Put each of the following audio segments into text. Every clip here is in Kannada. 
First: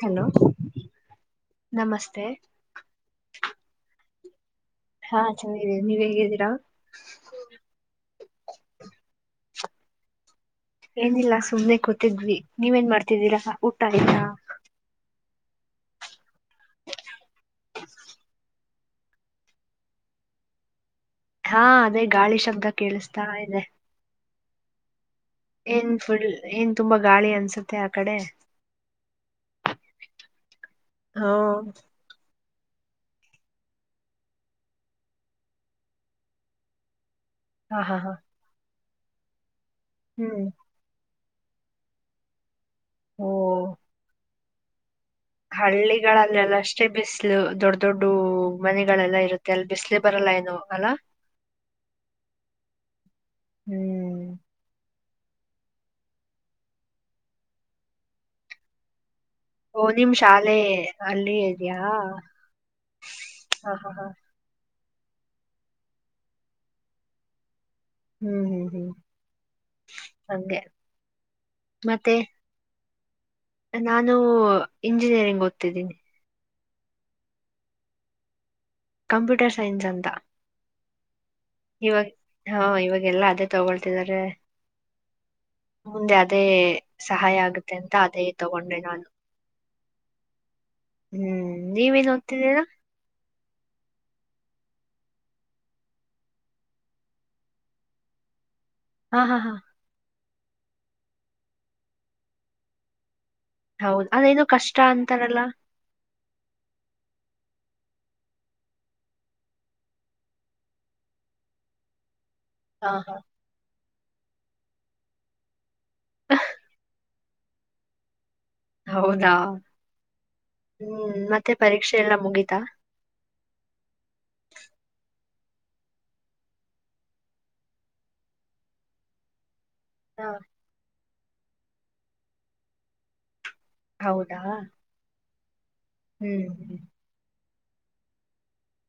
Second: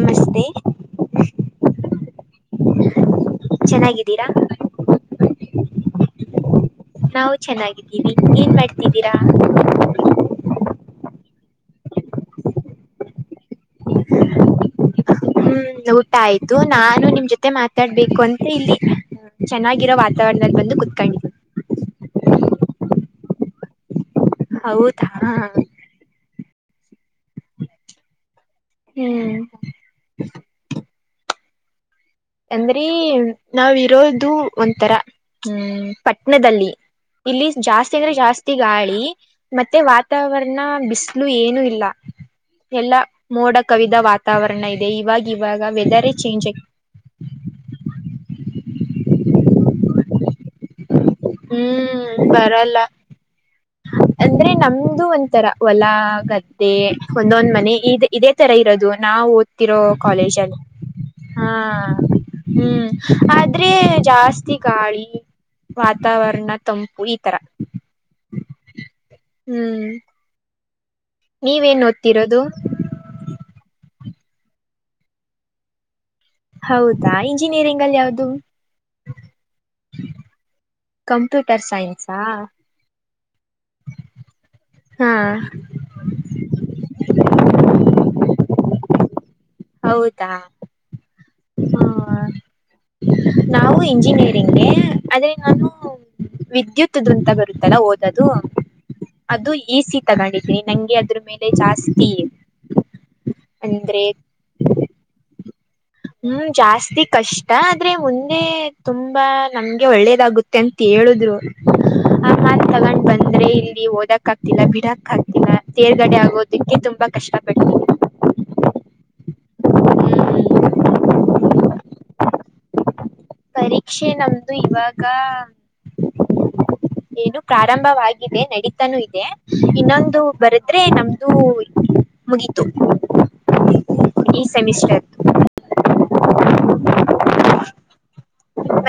ಹಲೋ ನಮಸ್ತೆ ಚೆನ್ನಾಗಿದ್ದೀರಾ ಹಾ ಚೆನ್ನಾಗಿದ್ದೀನಿ ನೀವ್ ಹೇಗಿದ್ದೀರಾ ನಾವು ಚೆನ್ನಾಗಿದ್ದೀವಿ, ಏನ್ ಮಾಡ್ತಿದ್ದೀರಾ. ಏನಿಲ್ಲ ಸುಮ್ನೆ ಕೂತಿದ್ವಿ ನೀವೇನ್ ಮಾಡ್ತಿದ್ದೀರಾ ಊಟ ಆಯ್ತಾ ಹ್ಮ್ ಊಟ ಆಯ್ತು ನಾನು ನಿಮ್ ಜೊತೆ ಮಾತಾಡ್ಬೇಕು ಅಂತ ಇಲ್ಲಿ ಚೆನ್ನಾಗಿರೋ ವಾತಾವರಣದಲ್ಲಿ ಬಂದು ಕುತ್ಕೊಂಳಿ ಹಾ ಅದೇ ಗಾಳಿ ಶಬ್ದ ಕೇಳಿಸ್ತಾ ಇದೆ. ಹೌದಾ ಏನ್ ಫುಲ್ ಏನ್ ತುಂಬಾ ಗಾಳಿ ಅನ್ಸುತ್ತೆ ಆ ಕಡೆ ಹ್ಮ್ ಹಾ ಅಂದ್ರೆ ನಾವಿರೋದು ಒಂಥರ ಹ್ಮ್ ಪಟ್ಟಣದಲ್ಲಿ ಇಲ್ಲಿ ಹಾ ಜಾಸ್ತಿ ಹಾ ಅಂದ್ರೆ ಹಾ ಜಾಸ್ತಿ ಗಾಳಿ ಮತ್ತೆ ಹ್ಮ್ ವಾತಾವರಣ ಬಿಸಿ ಏನು ಇಲ್ಲ ಎಲ್ಲಾ ಓ ಮೋಡ ಕವಿದ ವಾತ ವಾತಾವರಣ ಇದೆ ಇವಾಗವಾಗ ವೆದರೇ ಚೇಂಜ್ ಆಗಿ ಅಷ್ಟೆ ಬಿಸ್ಲು ದೊಡ್ ದೊಡ್ಡ ಮನೆಗಳೆಲ್ಲಾ ಇರುತ್ತೆ ಅಲ್ಲಿ ಬಿಸ್ಲೆ ಬರಲ್ಲ ಏನು ಅಲ್ಲಾ, ಹ್ಮ್ ಬರಲ್ಲ ಹ್ಮ್ ಅಂದ್ರೆ ನಮ್ದು ಒಂಥರಾ ಹೊಲ ಗದ್ದೆ ಒಂದೊಂದ್ ಮನೆ ಇ ಇದೇ ತರಾ ಇರೋದು ನಾವು ಇರೋ ಓ ನಿಮ್ ಕಾಲೇಜ ಶಾಲೆ ಅಲ್ಲಿ ಅಲ್ಲಿ ಹಾ ಇದ್ಯಾ ಹ್ಮ ಆದ್ರೆ ಹ ಹ ಹ ಜಾಸ್ತಿ ಗಾಳಿ ವಾತಾವರಣ ತಂಪು ಈ ತರಾ ಹ್ಮ್ ಹ್ಮ್ ಹ್ಮ್ ಹ್ಮ್ ಹಂಗೆ ನೀವೇನ್ ಮತ್ತೆ ಓದ್ತಿರೋದು ನಾನು ಇಂಜಿನಿಯರಿಂಗ್ ಓದ್ತಿದ್ದೀನಿ ಹೌದಾ ಇಂಜಿನಿಯರಿಂಗ್ ಅಲ್ಲಿ ಯಾವ್ದು ಕಂಪ್ಯೂಟರ್ ಸೈನ್ಸ್ ಅಂತ ಕಂಪ್ಯೂಟರ್ ಇವಾಗ ಸೈನ್ಸಾ ಹಾ ಇವಾಗೆಲ್ಲಾ ಅದೇ ತಗೊಳ್ತಿದಿದ್ದಾರೆ. ಹಾ [inaudible] ಮುಂದೆ ಅದೇ ಸಹಾಯ ಆಗುತ್ತೆ ಅಂತ ಅದೇ ತಗೊಂಡೆ ನಾನು. ಹೌದಾ? ಹ್ಮ್ ಹ ನೀವೇನ್ ಹೋಗ್ತಿದ್ದೀರಾ. ನಾವು ಇಂಜಿನಿಯರಿಂಗ್ಗೆ ಆದೆ ನಾನು. ವಿದ್ಯುತ್್ದಂತ ಬರುತ್ತಲ್ಲ ಓದದು. ಹಾ ಹಾ ಅದು ಹಾ ಈಸಿ ತಗೊಂಡಿದ್ದೀನಿ ನಂಗೆ ಅದ್ರ ಮೇಲೆ ಜಾಸ್ತಿ... ಅಂದ್ರೆ ಹೌದ ಅದೇನುೋ ಕಷ್ಟ ಅಂತಾರಲ್ಲ. ಹ್ಮ್ ಜಾಸ್ತಿ ಕಷ್ಟ ಆದ್ರೆ ಮುಂದೆ ತುಂಬಾ ನಮ್ಗೆ ಒಳ್ಳೇದಾಗುತ್ತೆ. ಂತ ಹೇಳುದ್ರು... ಹಾ ತಗೊಂಡ್ ಹಾ ಬಂದ್ರೆ ಇಲ್ಲಿ ಓದಕ್ ಆಗ್ತಿಲ್ಲ ಬಿಡಕ್ ಆಗ್ತಿಲ್ಲ ಸೇರ್ಗಡೆ ಆಗೋದಕ್ಕೆ ತುಂಬಾ... ಕಷಾ... ಹೌದಾ ಹ್ಮ್ ಹ್ಮ್ ಮತ್ತೆ ಪರೀಕ್ಷೆ ಎಲ್ಲ ಮುಗಿತಾ ಪರೀಕ್ಷೆ ನಮ್ದು ಇವಾಗ ಏನು ಪ್ರಾರಂಭವಾಗಿದೆ ನಡೀತಾನೂ ಇದೆ ಇನ್ನೊಂದು ಹಾ ಬರದ್ರೆ ನಮ್ದು ಮುಗಿತು ಈ ಸೆಮಿಸ್ಟರ್. ಹ್ಮ್್ಮ [inaudible]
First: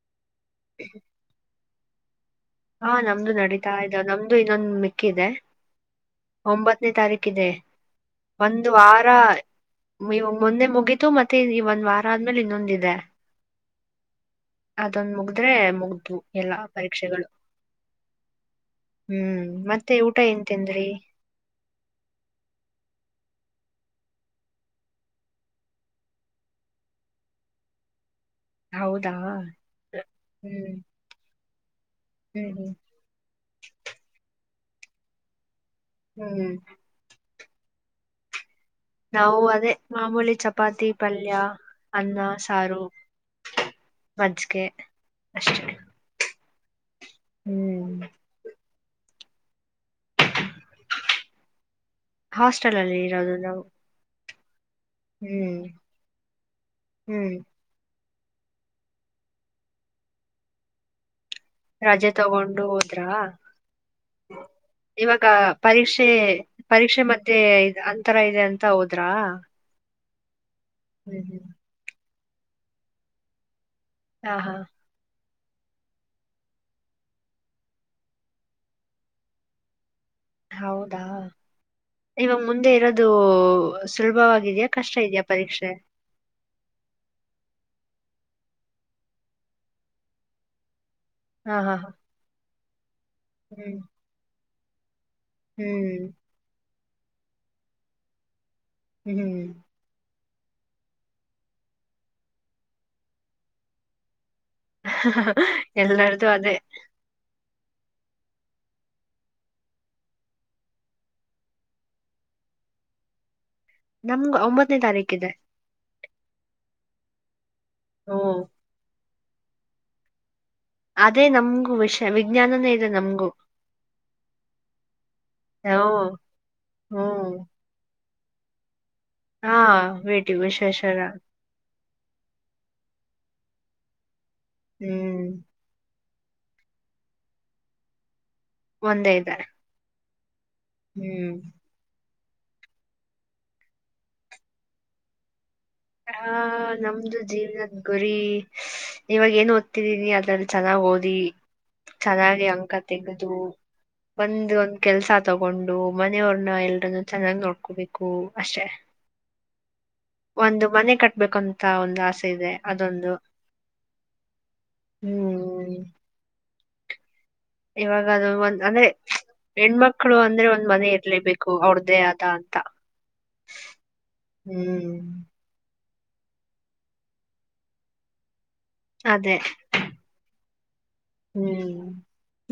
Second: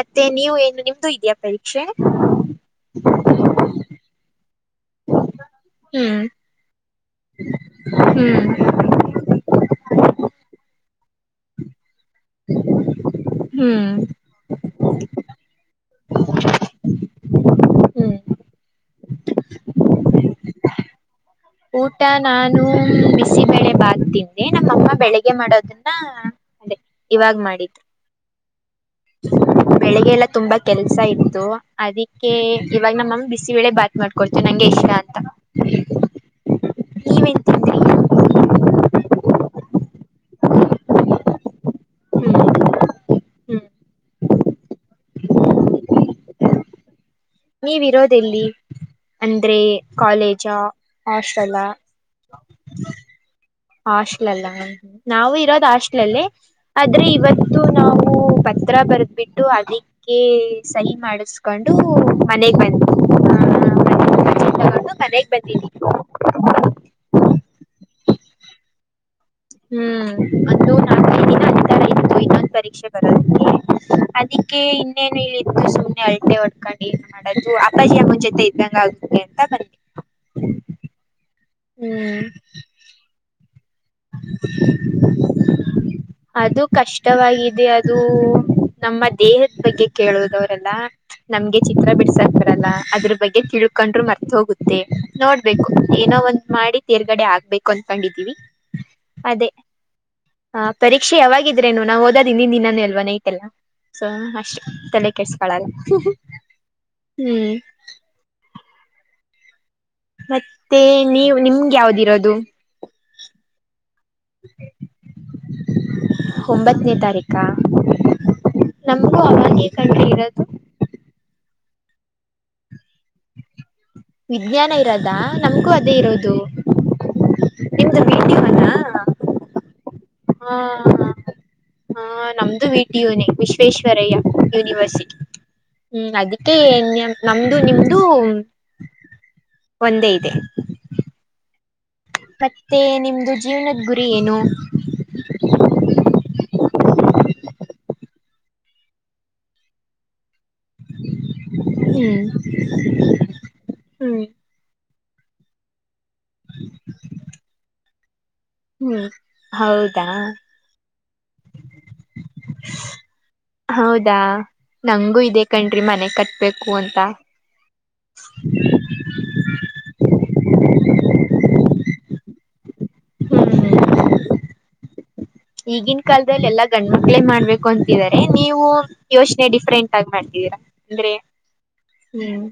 ಮತ್ತೆ ನೀವು ಏನು ನಿಮ್ದು ಇದೆಯಾ ಪರೀಕ್ಷೆ. ಹಾ ನಮ್ದು ನಡೀತಾ ಇದ ನಮ್ದು ಇನ್ನೊಂದು ಮೆಕ್ಕ ಇದೆ ಹ್ಮ್ ಒಂಬತ್ತನೇ ತಾರೀಕು. ಹ್ಮ್ ಒಂದು ವಾರ ಮೊನ್ನೆ ಮುಗಿತು ಮತ್ತೆ ಒಂದ್ ವಾರ. ಆದ್ಮೇಲೆ ಇನ್ನೊಂದಿದೆ. ಹ್ಮ್ [inaudible] ಅದೊಂದು ಮುಗ್ದ್ರೆ ಮುಗ್ದವು ಎಲ್ಲಾ ಪರೀಕ್ಷೆಗಳು... ಹ್ಮ್ ಹ್ಮ್ ಮತ್ತೆ ಊಟ ಎನ್ಂತೇನ್್ರೀ... ಊಟ ನಾನು ಬಿಸಿ ಬೆಳೆ ಬಾಗ್ದಿಂದೆ ನಮ್ಮಅಮ್ಮ ಬೆಳಿಗ್ ಮಾಡೋದನ್ನ... ಅದೇ ಇವಾಗ್ ಮಾಡಿದು. ಹೌದಾ ಬೆಳಿಗ್ಗೆ ಎಲ್ಲ ತುಂಬಾ ಹ್ಮ್ ಕೆಲ್ಸ ಇತ್ತು. ಅದಕ್ಕೆ ಹ್ಮ್ ಇವಾಗ ನಮ್ಮಮ್ಮ ಬಿಸಿ ವೇಳೆ ಬಾತ್ ಮಾಡ್ಕೊಡ್ತವಿ ನಂಗೆ ಇಷ್ಟ ಅಂತ. ಹ್ಮ್ ಹ್ಮ್ [inaudible] ನೀವೇನ್ ತಿಂದ್ರಿ ನಾವು ಅದೇ ಮಾಮೂಲಿ ಚಪಾತಿ ಪಲ್ಯ ಅನ್ನ ಹ್ಮ್ ಸಾರು... ಹ್ಮ್ ಮಜ್ಜಿಕೆ ಅಷ್ಟೇ. ನೀವಿರೋದೆಲ್ಲಿ. ಅಂದ್ರೆ ಕಾಲೇಜ ಹಾಸ್ಟೆಲ್. ಹಾಸ್ಟೆಲ್ ಅಲ್ಲಿ ಇರೋದು ನಾವು. ಹಾಸ್ಟ್ಲ್ ಅಲ್ಲ ನಾವು ಹ್ಮ್ ಇರೋದ ಹಾಸ್ಟ್ಲ ಅಲ್ಲಿೇ ಆದ್ರೆ ಹ್ಮ್ ಇವತ್ತು. ಇದು ನಾವು ಪತ್ರ ಬರೆದ್ ಬಿಿಟ್ಟು ಅದಕ್ಕೆ ಸಹಿ ಮಾಡ. ಹಕೊಂಡು ರಜೆ ಮನೆಗ್ ತಗೊಂಡು ಬಂತು. ಹೋದ್ರಾ ತಗೊಂಡು ಇವಾಗ ಮನೆಗೆ ಬಂದೀನಿ. ಪರೀಕ್ಷೆ ಪರೀಕ್ಷೆ ಮಧ್ಯೆ ಅಂತರ ಇದೆ ಅಂತ ಹೋದ್ರಾ... ಹ್ಮ್ ಅದು. [unintelligible] ಇತರ ಇತ್ತು ಇನ್ನೊಂದು ಪರೀಕ್ಷೆ ಬರೋದಕ್ಕೆ ಹಾ ಹಾ ಅದಿಕ್ಕೆ. ಇನ್ನೇನು ಇಲ್ಲಿದ್ದು ಸುಮ್ನೆ ಅಲ್ಟೆ ಹೊಡ್ಕೊಂಡು ಎನ್ ಮಾಡದು ಅಪ್ಪಾಜಿ ಅಮ್ಮನ ಜೊತೆ ಇದ್ದಂಗ ಆಗುತ್ತೆ ಅಂತ ಬರ್ ಹೌದಾ ಹ್ಮ್ ಇವಾಗ ಮುಂದೆ ಇರೋದು. ಸುಲಭವಾಗಿದ್ಯ ಕಷ್ಟ ಇದ್ಯ ಪರೀಕ್ಷೆ. ಅದು ಕಷ್ಟವಾಗಿದೆ ಅದು ನಮ್ಮ ದೇಹದ ಬಗ್ಗೆ ಕೇಳುದವರೆಲ್ಲ. ಹಾ ನಮ್ಗೆ ಹಾ ಚಿತ್ರ ಹಾ ಬಿಡ್ಸಕ್ ಬರಲ್ಲ ಅದ್ರು ಬಗ್ಗೆ ಹ್ಮ್ ತಿಳ್ಕೊಂಡ್ರು ಮರ್ತ ಹೋಗುತ್. ತ್ತೇ ನೋಡ್ಬೇಕು ಹ್ಮ್ ಏನೋ ಒಂದ್ ಮಾಡಿ ತೇರ್ಗಡೆ ಆಗ್ಬೇಕು ಅನ್ಕೊಂಡಿದ್ದೀವಿ. ಹ್ಮ್ ಅದೇ... ಹ ಪರೀಕ್ಷೆ ಯಾವಾಗಿದ್ರೇನು ನಾವ್ ಓದಾದ್ ಇದಿಂನ್ ದಿನನೆ ಅಲ್ವ ನೈಟೆಲ್ಲ ಸೊ ಅಷ್ಟೇ. ತಲೆ ಕೆಡ್ಸ್ಕೊಳಲ್ಲ ಹಾ ಹಾ ಎಲ್ಲಾರ್ದು ಅದೇ ಹು. ಮತ್ತೆ ನೀವ್ ನಿಮ್ಗೆ ಯಾವ್ದಿರೋದು. ನಮ್ಗ ಒಂಬತ್ತನೇ ತಾರೀಕ್ ಇದೆ. ಒಂಬತ್ತನೇ ತಾರೀಕ. ಹ್ಮ ನಮಗೂ ಅವಾಗೇ ಕಂಡ್ರಿ ಇರದು. ಅದೇ ನಮ್ಗೂ ವಿಷ್ಯ ವಿಜ್ಞಾನನೇ ಇದೆ ನಮ್ಗು. ವಿಜ್ಞಾನ ಇರೋದ ಹ ನಮ್ಗೂ ಅದೇ ಇರೋದು ಹ್ಮ್ ನಿಮ್ದ ಬಿಟಿ ಮನ. ಹಾ ಬಿಟಿ ವಿಶ್ವೇಷರ ಆ ನಮ್ದು ವೀಟ ಯೂನೇ ವಿಶ್ವೇಶ್ವರಯ್ಯ ಯೂನಿವೇರ್ಸಿಟಿ. ಹ್ಮ್ ಹ್ಮ್ ಅದಿಕ್ಕೆ ನಮ್ದು ನಿಮ್ದು. ಒಂದೇ ಇದೆ. ಒಂದೇ ಇದೆ. ಹ್ಮ್ ಮತ್ತೆ ನಿಮ್ದು ಜೀವ್ನುದ್ ಗುರಿ ಏನು. ಹಾ ನಮ್ದು ಜೀವ್ನುದ್ ಗುರಿ ಇವಾಗ ಏನು ಓದ್ತಿದೀನಿ ಅದ್ರಲ್ - ಚೆನ್ನಾಗ್ ಓದಿ ಹ್ಮ್ ಚೆನ್ನಾಗಿ ಅಂಕ ತೆಗ್ದು. ಹ್ಮ್ ಒಂದ ಒಂದ್ ಕೆಲ್ಸ ತಗೊಂಡು ಮನೆಯವ್ರನ್ನ ಎಲ್ರನ್ನು ಚೆನ್ನಾಗ್ ನೋಡ್ಕೋಬೇಕು ಅಷ್ಟೆ. ಹ್ಮ್ ಹೌದಾ ಒಂದು ಮನೆ ಕಟ್ಬೇಕುಂತ ಒಂದು ಆಸೆ ಇದೆ ಅದೊಂದು. ಹೌದಾ ನಂಗು ಇದೆ ಹ್ಮ್ ಕಣ್ರಿ ಮನೆ ಕಟ್ಬೇಕು ಅಂತ. ಇವಾಗ ಅದು ಒಂದ್ ಅಂದ್ರೆ ಹೆಣ್ಮಕ್ಳು ಅಂದ್ರೆ ಒಂದ್ ಮನೆ ಇರ್ಲೇಬೇಕು ಅವ್ರದ್ದೇ ಆದ ಅಂತ. ಹ್ಮ್ ಈಗಿನ್ ಕಾಲ್ದಲ್ಲಿ ಎಲ್ಲಾ ಗಂಡ್ಮಕ್ಳೇ ಮಾಡ್ಬೇಕು ಅಂತಿದಿದ್ದಾರೆ ನೀವು. ಅದೇ ಯೋಚ್ನೆ ಡಿಫ್ರಂಟ್ ಆಗಿ ಮಾಡ್ತಿದ್ದೀರಾ ಅಂದ್ರೆ ಹ್ಮ್ ಹ್ಮ್.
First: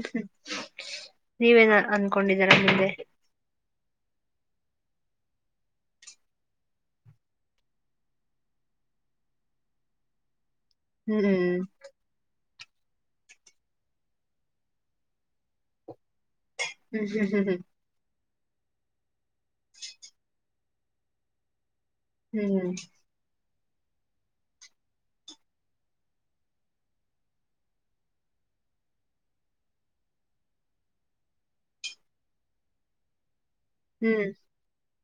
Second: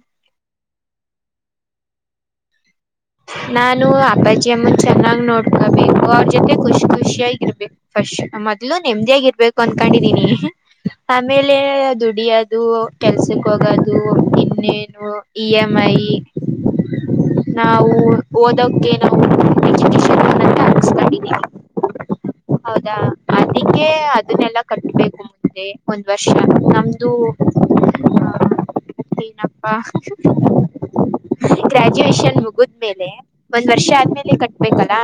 ನೀವೇನ್ ಅನ್ಕೊಂಡಿದ್ದೀರಾ ಮುಂದೆ. ನಾನು ಅಪಾಜಿ ಅಮ್ಮನ್ ಚೆನ್ನಾಗ್ ನೋಡ್ಕೋಬೇಕು ಅವ್ರ ಜೊತೆ ಖುಷ್ ಖುಷಿಯಾಗಿರ್ಬೇಕು. ಫಸ್ಟ್ ಮೊದ್ಲು ನೆಮ್ಮದಿಯಾಗಿ ಇರ್ಬೇಕು ಅನ್ಕೊಂಡಿದೀನಿ. ಆಮೇಲೆ ಹ್ಮ್ ದುಡ್ಯದು. ಕೆಲ್ಸಕ್ ಹೋಗೋದು ಇನ್ನೇನು ಇ ಎಮ್ ಐ. ಹ್ಮ್ ಹ್ಮ ಹ್ಮ ಹ್ಮ ಅವು ಓದೋಕ್ಕೆ ನಾವು [unintelligible] ಹ್ಮ್ ಹೌದಾ ಅದಕ್ಕೆ ಅದನ್ನೆಲ್ಲಾ ಕಟ್ಬೇಕು ಮುಂದೆ ಒಂದ್ ವರ್ಷ ನಮ್ದು ಹಏನಪ್ಪ ಗ್ರಾಜುಯಷನ್ ಮು ಕದ್ಮೇಲೆ ಒಂದ್ ವರ್ಷ ಹ್ಮ್ ಆದ್ಮೇಲೆ ಕಟ್ಬೇಕಲ್ಲ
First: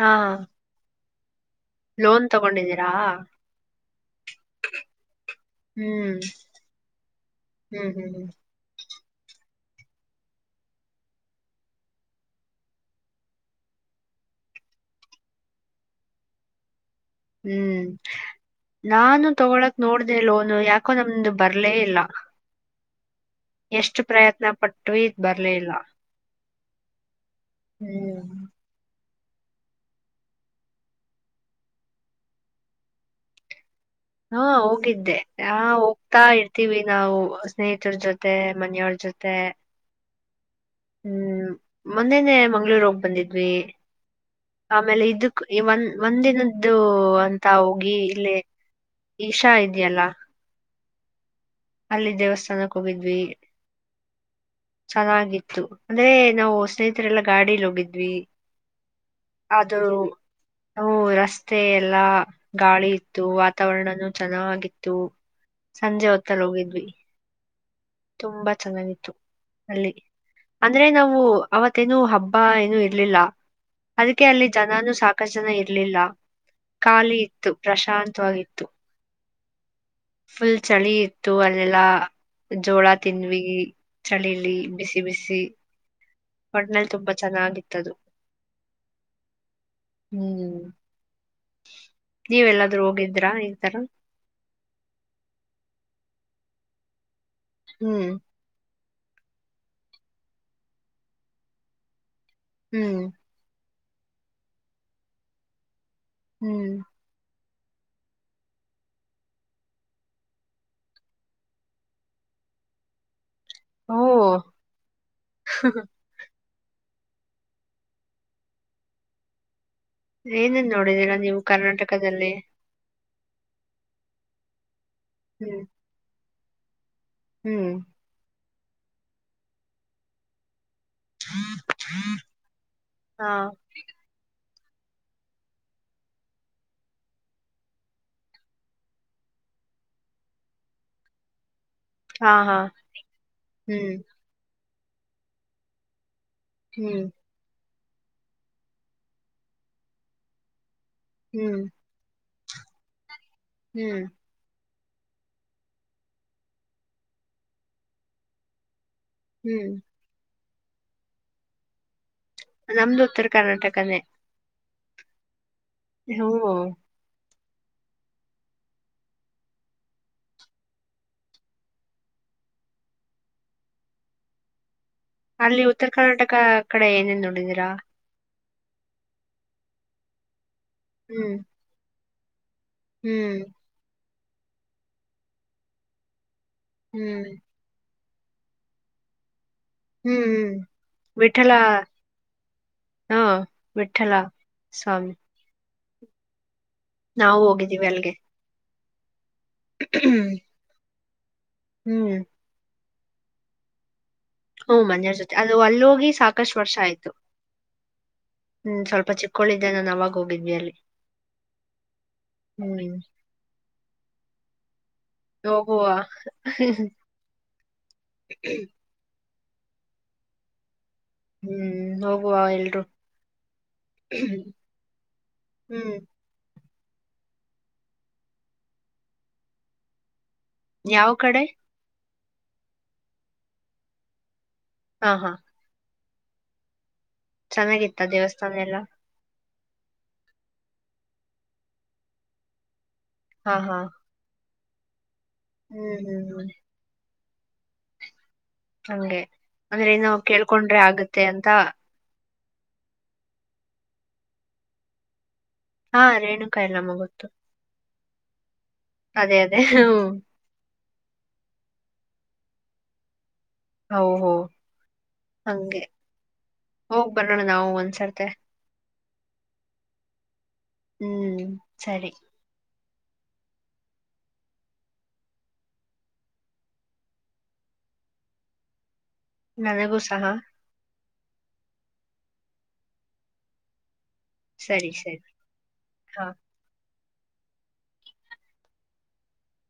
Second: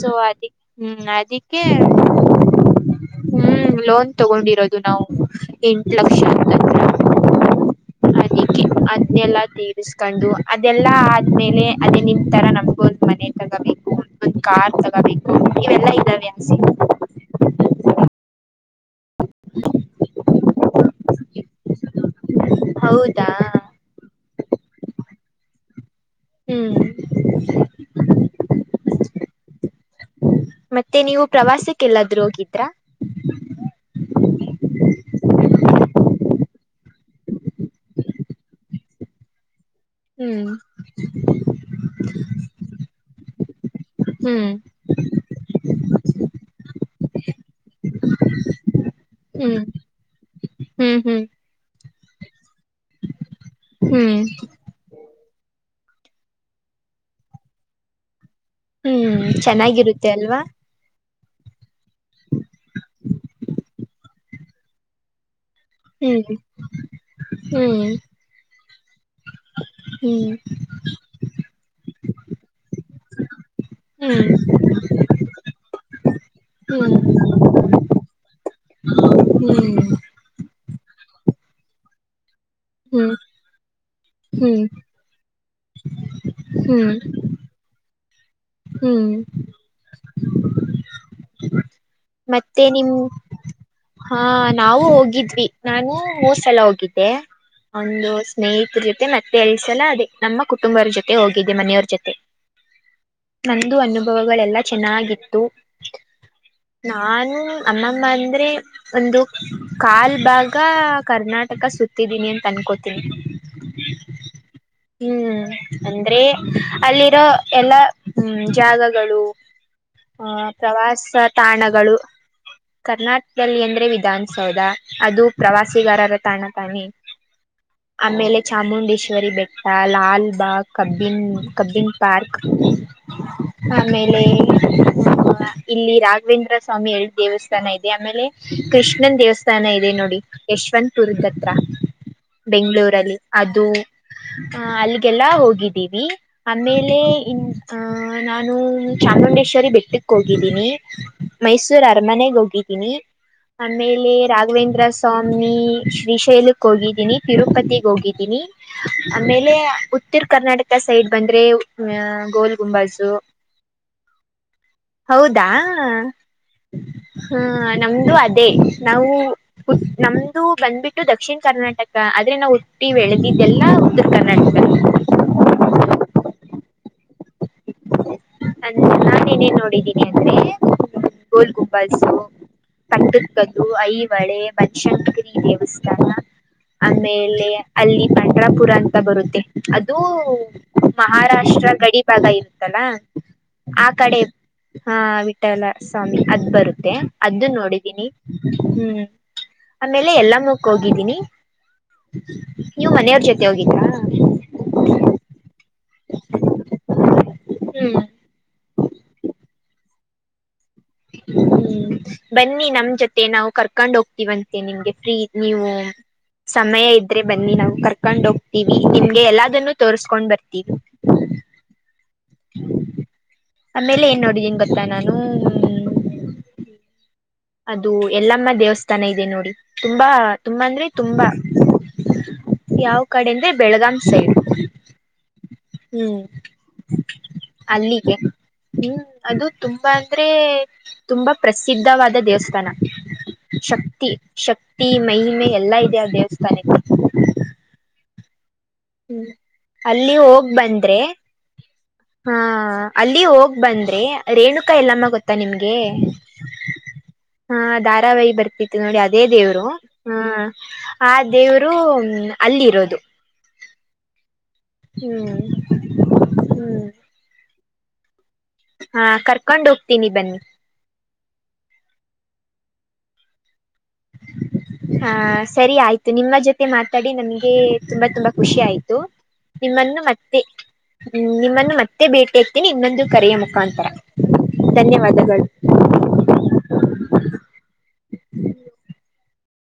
ಸೊ ಹಾ ಅದಿ ಹ್ಮ್ ಅದಿ ಲೋನ್ ತಗೊಂಡಿದ್ದೀರಾ ಹ್ಮ ಲೋನ್ ತಗೊಂಡಿರೋದು ನಾವು ಎಂಟು ಲಕ್ಷ ಹ್ಮ್ ಲಕ್ಷ ಹ್ಮ್ ಹ್ಮ್ ಹ್ಮ್ ಅದೆಲ್ಲ ತೀರಿಸಕೊಂಡು ಅದೆಲ್ಲಾ ್ಮೇಲೆ ಅದೇ ನಿ ತರ ನಮ್ಗೊ್ ಮನೆ ತಗೋಬೇಕು ಕಾರ್ ತಗೋಬೇಕು ಇವೆಲ್ಲಾ ಇದಾವೆ ಅನ್ಸಿ ಹ್ಮ್ ನಾನು ತಗೊಳಕ್ ನೋಡ್ದ ಲೋನು ಯಾಕೋ ನಮ್ದು ಬರ್ಲೇ ಇಲ್ಲ ಹೌದಾ ಎಷ್ಟು ಪ್ರಯತ್ನ ಪಟ್ಟು ಇದ್ ಬರ್ಲಿಲ್ಲ ಹ್ಮ್ ಹ್ಮ್ ಮತ್ತೆ ನೀವು ಪ್ರವಾಸಕ್ಕೆಲ್ಲಾದ್ರೂ ಹೋಗಿದ್ರಾ ಹಾ ಹೋಗಿದ್ದೆ ಹ ಹೋಗ್ತಾ ಇರ್ತೀವಿ ನಾವು ಸ್ನೇಹಿತರ ಜೊತೆ ಮನೆಯವ್ರ ಜೊತೆ ಹ್ಮ್ ಹ್ಮ್ ಮೊನ್ನೆನೆ ಮಂಗ್ಗಳೂರ್ ಹೋಗಿ ಬಂದಿದ್ವಿ ಹ್ಮ್ ಆಮೇಲೆ ಇದಕ್ ಒಂದ್ ಒಂದಿನದ್ದು ಅಂತ ಹೋಗಿ ಇಲ್ಲಿ ಈಷಾ ಹ್ಮ್ ಇದೆಯಲ್ಲಾ ಹ್ಮ್ ಹ್ಮ್ ಅಲ್ಲಿ ದೇವಸ್ಥಾನಕ್ ಹೋಗಿದ್ವಿ ಹ್ಮ್ ಚೆನ್ನಾಗಿತ್ತು ಅಂದ್ರೆ ನಾವು ಸ್ನೇಹಿತರೆಲ್ಲಾ ಗಾಡಿಲಿ ಹೋಗಿದ್ವಿ ಹ್ಮ್ ಅದು ಚೆನ್ನಾಗಿರುತ್ತೆ ಅಲ್ವಾ ರಸ್ತೆ ಎಲ್ಲಾ ಗಾಳಿ ಇತ್ತು ವಾತಾವರಣನುೂ ಚೆನ್ನಾಗಿತ್ತು ಸಂಜೆ ಹ್ಮ್ ಹೊತ್ತಲ್ ಹೋಗಿದ್ವಿ ಹ್ಮ್ ತುಂಬಾ ಚೆನ್ನಾಗಿತ್ತು ಅಲ್ಲಿ ಹ್ಮ್ ಅಂದ್ರೆ ನಾವು ಅವತ್ೇನು ಹಬ್ಬ ಏನು ಇರ್ಲಿಲ್ಲ ಅದಕ್ಕೆ ಹ್ಮ್ ಅಲ್ಲಿ ಜನಾನು ಸಾಕಷ್ಟು ಜನ ಇರ್ಲಿಲ್ಲ ಖಾಲಿ ಇತ್ತು ಪ್ರಶಾಂತವಾಗಿತ್ತು ಹ ಹ್ಮ್ ಫುಲ್ ಚಳಿ ಇತ್ತು ಅಲ್ಲೆಲ್ಲಾ ಜೋಳ ತಿನ್್ವಿ ಹ್ಮ್ ಚಳಿಲಿ ಹ್ಮ್ ಬಿಸಿ ಬಿಸಿ ಒಣನಲ್ಲಿ ಹ್ಮ್ ತುಂಬಾ ಚೆನ್ನಾಗಿತ್ತದು ಹ್ಮ್ ಹ್ಮ್ ನೀವ್ ಮತ್ತೆ ಎಲ್ಲಾದ್ೂ ನಿಮ್ ಹೋಗಿದ್ರ ಈ ತರ ಹಾ ನಾವು ಹೋಗಿದ್ವಿ ನಾನು ಮೂರು ಸಲ ಹೋಗಿದ್ದೆ ಹ್ಮ್ ಒಂದು ಸ್ನೇಹಿತರ ಜೊತೆ ಮತ್ತೆ ಎಲ್ಲಿಸಲ್ಲ ಅದೇ ನಮ್ಮ ಕುಟುಂಬರ ಜೊತೆ ಹೋಗಿದ್ದೆ ಮನೆಯವರ ಜೊತೆ ಹ್ಮ್ ನಂದು ಅನುಭವಗಳೆಲ್ಲ ಚೆನ್ನಾಗಿತ್ತು ಹ್ಮ್ ನಾನು ಅಮ್ಮಮ್ಮಂದರಿ ಒಂದು ಕಾಲ್ ಭಾಗ ಕರ್ನಾಟಕ ಸುತ್ತಿದ್ದೀನಿ ಅಂತ ಅನ್ಕೋತೀನಿ ಓ ಹ್ಮ್ ಅಂದ್ರೆ ಅಲ್ಲಿರೋ ಎಲ್ಲ ಹ್ಮ್ ಜಾಗಗಳು ಆ ಏನೇನ್ ನೋಡಿದೀರಾ ಪ್ರವಾಸ ನೀವು ತಾಣಗಳು ಕರ್ನಾಟಕದಲ್ಲಿ ಕರ್ನಾಟಕದಲ್ಲಿ ಅಂದ್ರೆ ವಿಧಾನಸೌಧ ಅದು ಹ್ಮ್ ಪ್ರವಾಸಿಗಾರರ ತಾಣ ತಾನೇ ಹ್ಮ್ ಆಮೇಲೆ ಚಾಮುಂಡೇಶ್ವರಿ ಬೆಟ್ಟ ಲಾಲ್ ಬಾಗ್ ಕಬ್ಬಿನ್ ಕಬ್ಬಿನ್ ಪಾರ್ಕ್ ಹಾ ಆಮೇಲೆ ಅ ಇಲ್ಲಿ ರಾಘವೇಂದ್ರ ಸ್ವಾಮಿ ಎರಡು ದೇವಸ್ಥಾನ ಇದೆ ಆಮೇಲೆ ಕೃಷ್ಣನ್ ದೇವಸ್ಥಾನ ಇದೆ ನೋಡಿ ಯಶವಂತಪುರದ ಹತ್ರ ಹಾ ಹಾ ಬೆಂಗಗಳೂರಲ್ಲಿ ಅದು ಹ್ಮ್ ಹ ಅಲ್ಲಿಗೆಲ್ಲಾ ಹೋಗಿದ್ದೀವಿ ಆಮೇಲೆ ಹ್ಮ್ ಇನ್ ಆ ನಾನು ಚಾಮುಂಡೇಶ್ವರಿ ಬೆಟ್ಟಕ್ಕೆ ಹೋಗಿದ್ದೀನಿ ಹ್ಮ್ ಮೈಸೂರ ಅರ ಮನೆಗೆ ಹೋಗಿದ್ದೀನಿ ಹ್ಮ್ ಆಮೇಲೆ ರಾಘವೇಂದ್ರ ಸ್ವಾಮಿ ಶ್ರೀಶೈಲಕ್ ಹೋಗಿದ್ದೀನಿ ತಿರುಪತಿಗ್ ಹೋಗಿದ್ದೀನಿ ಆಮೇಲೆ ಹ್ಮ್ ಉತ್ತರ ಕರ್ನಾಟಕ ಸೈಡ್ ಬಂದ್ರೆ ಗೋಲ್ ನಮ್ದು ಗುಂಬಾಜು ಉತ್ತರ ಕರ್ನಾಟಕನೇ ಹೌದಾ ಹ್ಮ ಹ ನಮ್ದು ಅದೇ ನಾವು ನಮ್ದು ಬಂದ್ಬಿಟ್ಟು ದಕ್ಷಿಣ ಕರ್ನಾಟಕ ಆದ್ರೆ ನಾ ಉುಟ್ಟಿ ಬೆಳದಿ ಇದೆಲ್ಲಾ ಉತ್ತರ ಕರ್ನಾಟಕ ಅಲ್ಲಿ ಉತ್ತರ ಕರ್ನಾಟಕ ಕಡೆ ಏನೇನ್ ನೋಡಿದೀರಾ ಅೆ ನಾ ನೇನ್ ನೋಡಿದ್ದೀನಿ ಅಂದ್ರೆ ಹ್ಮ್ ಗುಬ್ಬಸು ಕಟ್ಟ ಹ್ಮ್ ಕ್ದ ಐದು ಬಳೆ ಬನಶಂಕರಿ ದೇವಸ್ಥಾನ ಹ್ಮ್ ಆಮೇಲೆ ಅಲ್ಲಿ ಪಾಂಡ್ರಾಪುರ ಅಂತ ಬರುತ್ತೆ ಅದುೂ ಹ್ಮ್ ಹ್ಮ್ ವಿಠಲ ಮಹಾರಾಷ್ಟ್ರ ಗಡಿ ಭಾಗ ಇರುತ್ತಲ್ಲಾ ಹಾ ಆ ವಿಠಲ ಕಡೆ ಹ ಸ್ವಾಮಿ ವಿಠಲ ಸ್ವಾಮಿ ಅದ್ ಬರುತ್ತೆ ನಾವು ಅದ ಹೋಗಿದ್ದೀವಿ ನೋಡಿದೀನಿ ಅಲ್ಲಿಗೆ ಹ್ಮ್ ಆಮೇಲೆ ಎಲ್ಲ ಮುಕ್ ಹೋಗಿದ್ದೀನಿ ಹ್ಮ್ ನೀವು್ ಮನೆಯವ್ರ ಜೊತೆ ಹೋಗಿದ್ದಾ ಮನೆಯವರ ಜೊತೆ ಅದು ಅಲ್ಲೋಗಿ ಸಾಕಷ್ಟು ವರ್ಷ ಆಯ್ತು ಹ್ಮ್ ಹ್ಮ ಸ್ವಲ್ಪ ಚಿಕ್ಕಳಿದ್ದೆ ನಾನು ಅವವಾಗ ಹೋಗಿದಿ ಅಲ್ಲಿ ಹ್ಮ್ ಬನ್ನಿ ನಮ ಹ್ಮ್ ಜೊತೆ ನಾವು ಕರ್ಕೊಂಡ್ ಹೋಗ್ತೀವಂತೆ ನಿಮಗೆ ಫ್ರೀ ನೀವು ಹೋಗುವ ಸಮಯ ಇದ್ರೆ ಬನ್ನಿ ನಾವು ಕರ್ಕೊಂಡ್ ಹೋಗ್ತೀವಿ ನಿಮ್ಗೆ ಎಲ್ಲದನ್ನುೂ ತೋರ್ಸ್ಕೊಂಡ್ ಬರ್ತೀವಿ ಹ್ಮ್ ಹೋಗುವ ಎಲ್ರು ಆಮೇಲೆ ಏನ್ ನೋಡಿದೀನ್ ಗೊತ್ತಾ ನಾನು ಹ್ಮ್ ಅದು ಎಲ್ಲಮ್ಮ ದೇವಸ್ಥಾನ ಇದೆ ನೋಡಿ ತುಂಬಾ ತುಂಬಾ ಅಂದ್ರೆ ಯಾವ ತುಂಬಾ ಕಡೆ ಯಾವ ಕಡೆ ಅಂದ್ರೆ ಬೆಳಗಾಂ ಸೈಡ್ ಹಾ ಹಾ ಹ್ಮ್ ಚೆನ್ನಾಗಿತ್ತ ಅಲ್ಲಿಗೆ ದೇವಸ್ಥಾನ ಎಲ್ಲ ಹ್ಮ್ ಅದು ತುಂಬಾ ಅಂದ್ರೆ ತುಂಬಾ ಪ್ರಸಿದ್ಧವಾದ ದೇವಸ್ಥಾನ ಹಾ ಹಾ ಶಕ್ತಿ ಶಕ್ತಿ ಮಹಿಮೆ ಎಲ್ಲಾ ಹ್ಮ್ ಇದೆ ಆ ಹ್ಮ್ ಹ್ಮ್ ದೇವಸ್ಥಾನಕ್ಕೆ ಹಗೆ ಹ್ಮ್ ಅಂದ್ರೆ ಏ ಅಲ್ಲಿ ನಾವ ಕೇಳ್ಕೊಂಡ್ರೆ ಆಗತ್ತೆ ಅಂತ ಹ ಅಲ್ಲಿ ಹೋಗ್ ಬಂದ್ರೆ ರೇಣುಕಾ ಎಲ್ಲಮ್ಮ ಗೊತ್ತ ಗತ್ತ ನಿಮ್ಗೆ ಹಾ ರೇಣುಕಾ ಎಲ್ಲಮ್ಮ ಗೊತ್ತು ಹಾ ಧಾರಾವಾಹಿ ಬರ್ತಿತಿ ನೋಡಿ ಅದೇ ದೇವ್ರು ಹ್ಮ ಆ ದೇವರು ಅಲ್ಲಿ ಇರೋದು ಹ ಹೋ ಹ್ಮ್ ಹಗೆ ಹ್ಮ್ ಹೋಗೋಗ್ ಬರೋಣ ನಾವು ಒಂದ್ಸರ್ತೆ ಹಾ ಕರ್ಕೊಂಡ್ ಹೋಗ್ತೀನಿ ಬನ್ನಿ ಹ್ಮ್ ಸರಿ ಹಾ ಸರಿ ಆಯ್ತು ನಿಮ್ಮ ಜೊತೆ ಮಾತಾಡಿ ನಮ್ಗೆ ತುಂಬಾ ತುಂಬಾ ಖುಷಿ ಆಯ್ತು ನನಗೂ ನಿಮ್ಮನ್ನು ಸಹ ಮತ್ತೆ ಹ್ಮ್ ನಿಮ್ಮನ್ನು ಮತ್ತೆ ಭೇಟಿ ಹತೇನಿ ಇನ್ನೊಂದು ಕರೆಯ ಮುಖಾಂತರ ಸರಿ ಸರಿ ಧನ್ಯವಾದಗಳು ಹಾ.